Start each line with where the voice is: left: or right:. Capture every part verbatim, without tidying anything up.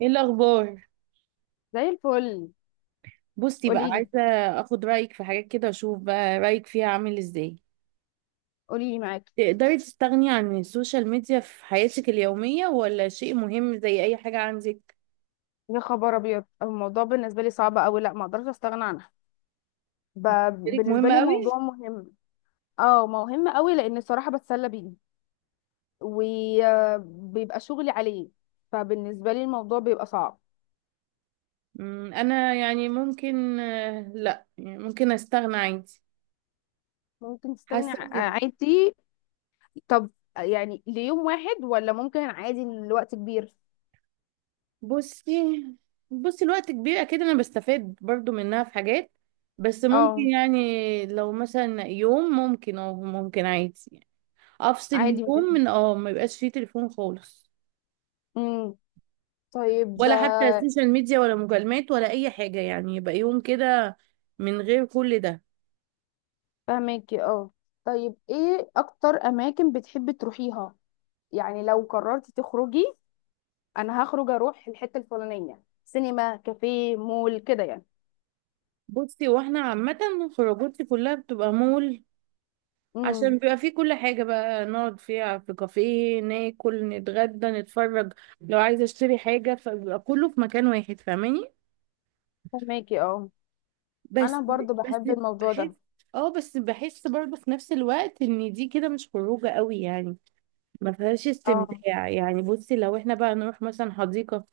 right: ايه الاخبار؟
left: زي الفل.
right: بصي بقى،
left: قولي لي،
right: عايزه اخد رايك في حاجات كده، اشوف بقى رايك فيها عامل ازاي.
left: قولي لي معاكي.
right: تقدري تستغني عن السوشيال ميديا في حياتك اليوميه، ولا شيء مهم زي اي حاجه عندك؟
left: يا خبر ابيض، الموضوع بالنسبه لي صعب قوي. لا، ما اقدرش استغنى عنها. ب...
right: شريك
left: بالنسبه
right: مهم
left: لي
right: قوي.
left: موضوع مهم. اه، مهم قوي لان الصراحه بتسلى بيه وبيبقى شغلي عليه، فبالنسبه لي الموضوع بيبقى صعب.
right: أمم، انا يعني ممكن، آه، لا يعني ممكن استغنى عادي.
left: ممكن تستغني
right: حاسه
left: ع-
right: بكده.
left: عادي. طب، يعني ليوم واحد ولا ممكن عادي لوقت كبير؟
right: بصي بصي الوقت كبير اكيد، انا بستفاد برضو منها في حاجات. بس ممكن،
left: اه،
right: يعني لو مثلا يوم، ممكن او ممكن عادي يعني. افصل
left: عادي
right: اليوم
left: مفيش.
right: من اه ما يبقاش فيه تليفون خالص،
left: امم طيب،
right: ولا حتى
left: آه،
right: السوشيال ميديا ولا مكالمات ولا اي حاجه، يعني يبقى يوم كده من غير كل ده.
left: فهماكي اه. طيب، ايه اكتر اماكن بتحبي تروحيها؟ يعني لو قررتي تخرجي، انا هخرج اروح الحته الفلانيه سينما كافيه مول كده يعني.
right: بصي، واحنا عامه خروجاتي كلها بتبقى مول، عشان
left: امم
right: بيبقى فيه كل حاجه بقى، نقعد فيها في كافيه ناكل نتغدى نتفرج، لو عايزه اشتري حاجه فبيبقى كله في مكان واحد، فاهماني؟
left: فهماكي اه. انا
right: بس.
left: برضو
right: بس.
left: بحب الموضوع
right: بحس.
left: ده.
right: اه، بس بحس برضه في نفس الوقت ان دي كده مش خروجه قوي يعني، ما فيهاش
left: اه،
right: استمتاع. يعني بصي، لو احنا بقى نروح مثلا حديقة،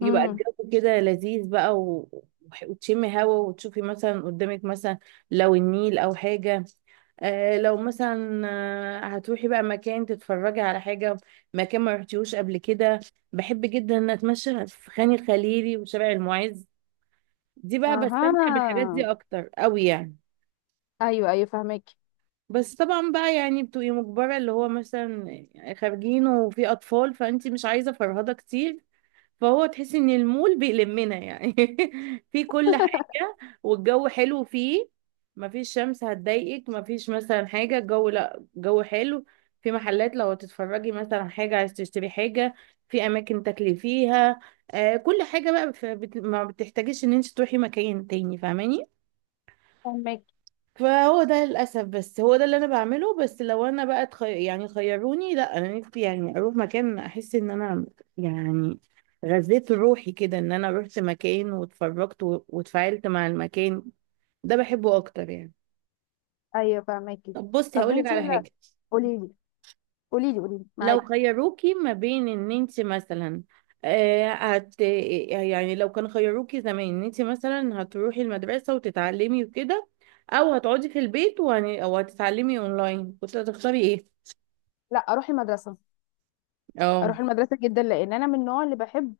right: يبقى
left: امم،
right: الجو كده لذيذ بقى، و... وح- وتشمي هوا وتشوفي مثلا قدامك، مثلا لو النيل او حاجة. آه لو مثلا، آه، هتروحي بقى مكان تتفرجي على حاجة، مكان ما رحتيهوش قبل كده. بحب جدا ان اتمشى في خان الخليلي وشارع المعز، دي بقى بستمتع بالحاجات دي
left: اها،
right: اكتر قوي يعني.
left: ايوه، ايوه، فهماكي.
right: بس طبعا بقى يعني بتبقي مجبرة، اللي هو مثلا خارجين وفي أطفال فأنت مش عايزة فرهدة كتير، فهو تحسي إن المول بيلمنا يعني، في كل حاجة، والجو حلو فيه، مفيش شمس هتضايقك، مفيش مثلا حاجة، الجو لأ جو حلو، في محلات لو تتفرجي مثلا على حاجة عايز تشتري حاجة، في أماكن تاكلي فيها، آه كل حاجة بقى، ف- بت- ما بتحتاجيش إن أنت تروحي مكان تاني، فاهماني؟
left: فهماكي،
right: فهو ده للأسف، بس هو ده اللي أنا بعمله. بس لو أنا بقى تخي... يعني خيروني، لا أنا نفسي يعني أروح مكان أحس إن أنا، يعني غذيت روحي كده، إن أنا رحت مكان واتفرجت و... واتفاعلت مع المكان، ده بحبه أكتر يعني.
left: ايوه، فهماكي.
right: طب بصي،
left: طب
right: هقولك
left: انتي،
right: على
left: لا،
right: حاجة.
left: قولي لي، قولي لي، قولي لي
right: لو
left: معاكي.
right: خيروكي ما بين إن أنت مثلا، آه هت... يعني لو كان خيروكي زمان إن أنت مثلا هتروحي المدرسة وتتعلمي وكده، أو هتقعدي في البيت وهن... أو هتتعلمي أونلاين، كنت هتختاري إيه؟
left: لا، اروح المدرسه.
right: اه،
left: اروح المدرسه جدا لان انا من النوع اللي بحب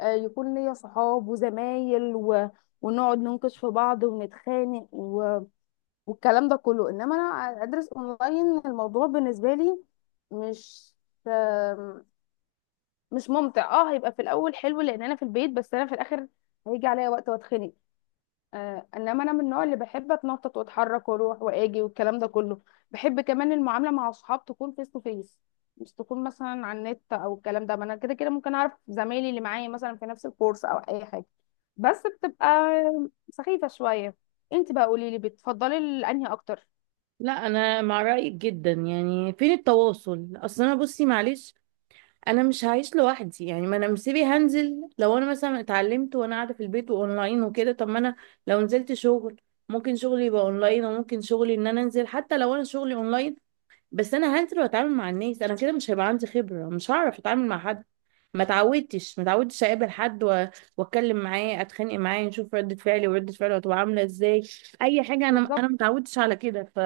left: آه، يكون ليا صحاب وزمايل و... ونقعد ننكش في بعض ونتخانق و... والكلام ده كله. انما انا ادرس اونلاين الموضوع بالنسبه لي مش آم، مش ممتع. اه، هيبقى في الاول حلو لان انا في البيت، بس انا في الاخر هيجي عليا وقت واتخنق. آه، انما انا من النوع اللي بحب اتنطط واتحرك واروح واجي والكلام ده كله. بحب كمان المعامله مع اصحاب تكون فيس تو فيس، مش تكون مثلا على النت او الكلام ده. ما انا كده كده ممكن اعرف زمايلي اللي معايا مثلا في نفس الكورس او اي حاجه، بس بتبقى سخيفه شويه. انت بقى قولي لي، بتفضلي ال- انهي اكتر؟
right: لا انا مع رايك جدا، يعني فين التواصل؟ اصل انا بصي معلش، انا مش هعيش لوحدي يعني، ما انا مسيبي هنزل، لو انا مثلا اتعلمت وانا قاعده في البيت واونلاين وكده، طب ما انا لو نزلت شغل، ممكن شغلي يبقى اونلاين، وممكن شغلي ان انا انزل، حتى لو انا شغلي اونلاين، بس انا هنزل واتعامل مع الناس، انا كده مش هيبقى عندي خبره، مش هعرف اتعامل مع حد، ما اتعودتش ما اتعودتش اقابل حد و- واتكلم معاه، اتخانق معاه، نشوف ردة فعلي وردة فعله هتبقى عاملة ازاي، اي حاجة، انا
left: بالظبط.
right: انا ما اتعودتش على كده ف.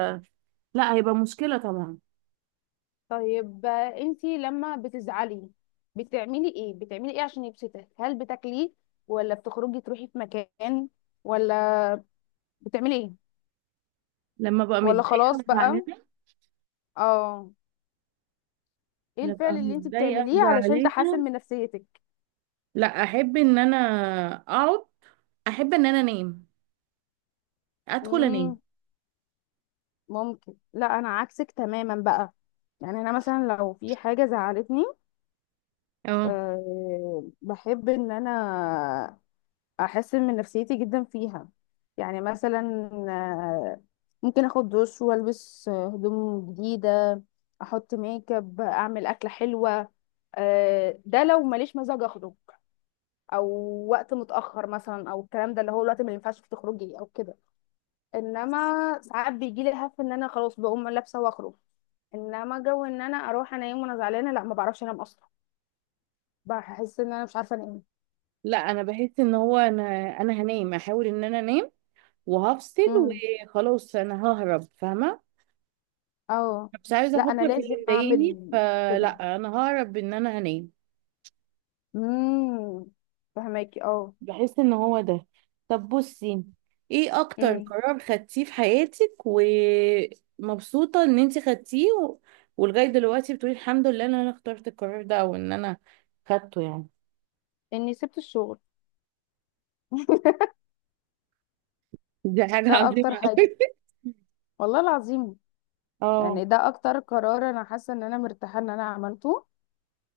right: لا، هيبقى مشكلة طبعا.
left: طيب، آه، انتي لما بتزعلي، بتعملي ايه بتعملي ايه عشان يبسطك؟ هل بتاكلي، ولا بتخرجي تروحي في مكان، ولا بتعملي ايه،
right: لما ببقى
left: ولا
right: متضايقة
left: خلاص
right: وزعلانة،
left: بقى؟ اه. ايه
right: ببقى
left: الفعل اللي انتي
right: متضايقة
left: بتعمليه علشان تحسن
right: وزعلانة،
left: من نفسيتك؟
right: لا، احب ان انا اقعد، احب ان انا انام، ادخل انام.
left: امم ممكن، لا انا عكسك تماما بقى. يعني انا مثلا لو في حاجه زعلتني،
right: اه،
left: أه بحب ان انا احسن من نفسيتي جدا فيها. يعني مثلا، آه، ممكن اخد دش والبس آه، هدوم جديده. احط ميك اب، اعمل اكله حلوه. آه، ده لو ماليش مزاج اخرج، او وقت متاخر مثلا، او الكلام ده اللي هو الوقت اللي ما ينفعش فيه تخرجي او كده. انما ساعات بيجي لي هف ان انا خلاص بقوم لابسه واخرج. انما جو ان انا اروح انام وانا زعلانه، لا، ما بعرفش انام اصلا. بحس ان انا مش عارفه انام.
right: لا انا بحس ان هو، انا انا هنام، احاول ان انا انام وهفصل،
left: امم
right: وخلاص انا ههرب، فاهمة؟
left: اه،
right: مش عايزه
left: لا انا
right: افكر في
left: لازم
right: اللي مضايقني،
left: اعمل كده.
right: فلا انا ههرب ان انا هنام،
left: امم فهماكي اه.
right: بحس ان هو ده. طب بصي، ايه اكتر
left: امم
right: قرار خدتيه في حياتك ومبسوطه ان انت خدتيه، و... ولغايه دلوقتي بتقولي الحمد لله ان انا اخترت القرار ده، او ان انا خدته يعني؟
left: اني سبت الشغل.
right: دي حاجه
left: ده اكتر
right: عظيمه
left: حاجه،
right: قوي.
left: والله العظيم.
right: اه،
left: يعني ده اكتر قرار انا حاسه ان انا مرتاحه ان انا عملته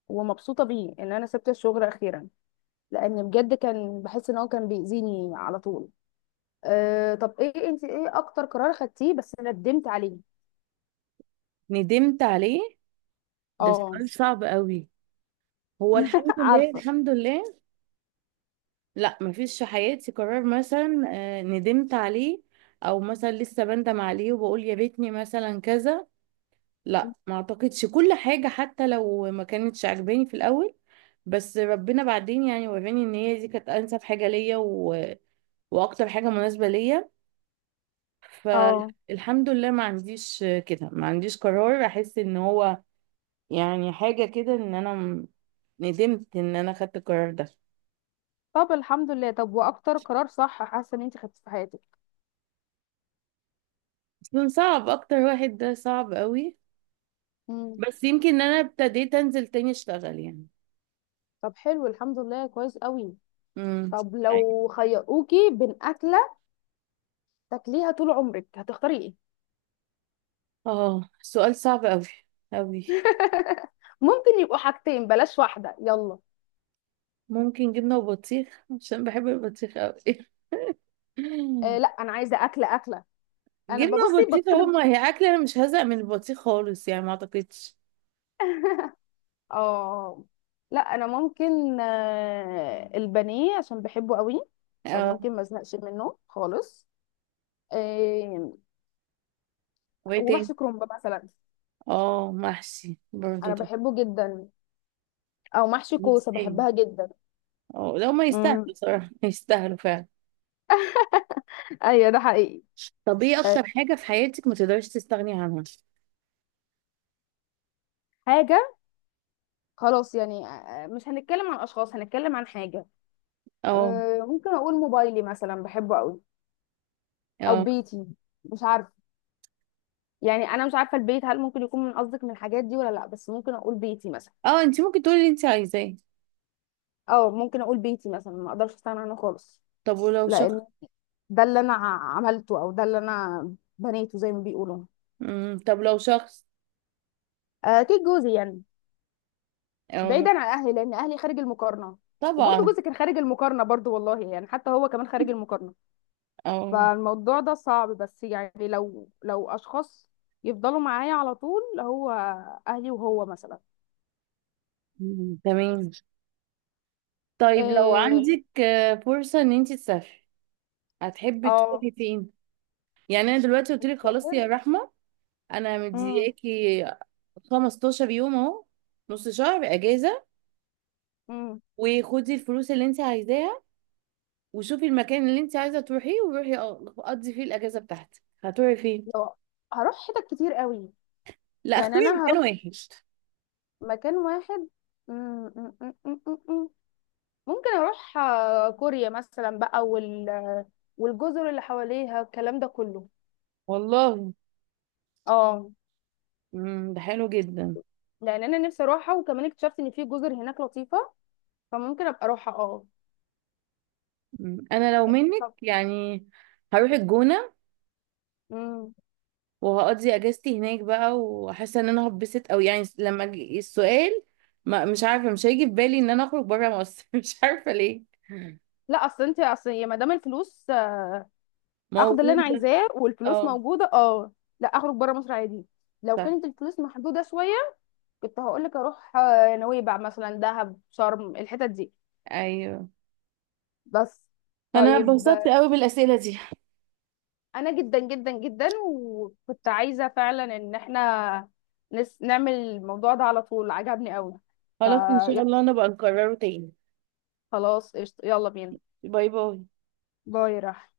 left: ومبسوطه بيه ان انا سبت الشغل اخيرا، لان بجد كان بحس ان هو كان بيأذيني على طول. أه طب، ايه انت، ايه اكتر قرار خدتيه بس ندمت عليه؟
right: ندمت عليه؟ ده
left: اه.
right: سؤال صعب قوي. هو الحمد لله،
left: عارفه.
right: الحمد لله. لا، مفيش في حياتي قرار مثلا آه، ندمت عليه، او مثلا لسه بندم عليه وبقول يا ريتني مثلا كذا. لا ما اعتقدش، كل حاجة حتى لو ما كانتش عجباني في الاول، بس ربنا بعدين يعني وراني ان هي دي كانت انسب حاجة ليا و... واكتر حاجة مناسبة ليا.
left: اه،
right: فالحمد لله ما عنديش كده، ما عنديش قرار احس ان هو يعني حاجة كده، ان انا م- ندمت ان انا خدت القرار ده.
left: طب الحمد لله. طب، واكتر قرار صح حاسه ان انت خدتيه في حياتك؟
right: اصلا صعب، اكتر واحد ده صعب قوي،
left: مم.
right: بس يمكن ان انا ابتديت انزل تاني اشتغل يعني.
left: طب حلو، الحمد لله كويس قوي.
right: امم
left: طب
right: أيوة.
left: لو خيروكي بين أكلة تاكليها طول عمرك، هتختاري ايه؟
right: اه، سؤال صعب قوي قوي.
left: ممكن يبقوا حاجتين، بلاش واحدة، يلا.
right: ممكن جبنة وبطيخ عشان بحب البطيخ قوي.
left: آه لا، أنا عايزة أكلة أكلة. أنا
right: جبنة
left: ببصي
right: وبطيخ اهو،
left: بطلب.
right: ما هي اكلة، انا مش هزهق من البطيخ خالص يعني ما اعتقدش.
left: اه، لا أنا ممكن، آه البانيه عشان بحبه قوي،
right: اه،
left: فممكن ما ازهقش منه خالص. آه
right: وايه تاني؟
left: ومحشي كرنب مثلا.
right: اه، محشي برضه.
left: أنا
right: طب،
left: بحبه جدا، أو محشي كوسة
right: يستاهل.
left: بحبها جدا.
right: اه، لو ما
left: مم.
right: يستاهلوا صراحة، يستاهلوا فعلا.
left: أيوة، ده حقيقي.
right: طب ايه اكتر
left: آه،
right: حاجة في حياتك ما تقدرش تستغني عنها؟
left: حاجة، خلاص يعني، آه، مش هنتكلم عن أشخاص، هنتكلم عن حاجة.
right: اه،
left: أه ممكن اقول موبايلي مثلا بحبه قوي، او
right: اه،
left: بيتي، مش عارفه. يعني انا مش عارفه البيت هل ممكن يكون من قصدك من الحاجات دي ولا لا، بس ممكن اقول بيتي مثلا.
right: اه، انت ممكن تقولي اللي انت عايزاه.
left: اه، ممكن اقول بيتي مثلا ما اقدرش استغنى عنه خالص،
right: طب ولو
left: لان
right: شخص؟
left: ده اللي انا ع- عملته او ده اللي انا بنيته زي ما بيقولوا.
right: مم. طب لو شخص؟
left: أه اكيد جوزي يعني،
right: اه،
left: بعيدا عن اهلي لان اهلي خارج المقارنه. وبرضه
right: طبعا.
left: جوزي كان خارج المقارنه برضه، والله يعني، حتى هو كمان خارج المقارنه.
right: اه.
left: فالموضوع ده صعب، بس يعني لو لو اشخاص يفضلوا معايا على طول، هو اهلي وهو مثلا.
right: مم. تمام. طيب لو
left: آه،
right: عندك آه، فرصة ان انت تسافري، هتحبي
left: اه،
right: تروحي فين؟ يعني انا دلوقتي قلت لك خلاص
left: مسافر.
right: يا رحمة، انا
left: امم.
right: مدياكي 15 يوم اهو، نص شهر اجازة،
left: امم
right: وخدي الفلوس اللي انت عايزاها، وشوفي المكان اللي انت عايزة تروحيه، وروحي أ- قضي فيه الاجازة بتاعتك، هتروحي فين؟
left: لو هروح حتت كتير قوي.
right: لا،
left: يعني
right: اختاري
left: انا
right: مكان
left: هروح
right: واحد.
left: مكان واحد. مم، مم، مم، مم، مم، مم. ممكن اروح آه، كوريا مثلا بقى، وال والجزر اللي حواليها الكلام ده كله.
right: والله.
left: اه.
right: مم. ده حلو جدا.
left: لان انا نفسي اروحها وكمان اكتشفت ان في جزر هناك لطيفه، فممكن ابقى اروحها اه.
right: مم. انا لو منك يعني هروح الجونة،
left: طب،
right: وهقضي اجازتي هناك بقى، وحاسة ان انا هتبسط، او يعني لما أجي- السؤال، ما مش عارفة مش هيجي في بالي ان انا اخرج بره مصر، مش عارفة ليه.
left: لا، اصل انت، اصل يا مدام الفلوس، آه، اخد اللي انا
right: موجودة.
left: عايزاه والفلوس
right: اه.
left: موجوده اه. لا، اخرج بره مصر عادي. لو
right: صح.
left: كانت الفلوس محدوده شويه كنت هقول لك اروح آه، نويبع مثلا دهب شرم الحتت دي،
right: ايوه.
left: بس.
right: انا
left: طيب
right: اتبسطت
left: آه،
right: قوي بالاسئلة دي،
left: انا جدا جدا جدا، وكنت عايزه فعلا ان احنا نس نعمل الموضوع ده على طول، عجبني قوي. ف
right: خلاص ان شاء الله انا بقى نكرره تاني.
left: خلاص، قشطة، يلا بينا.
right: باي باي.
left: باي راح.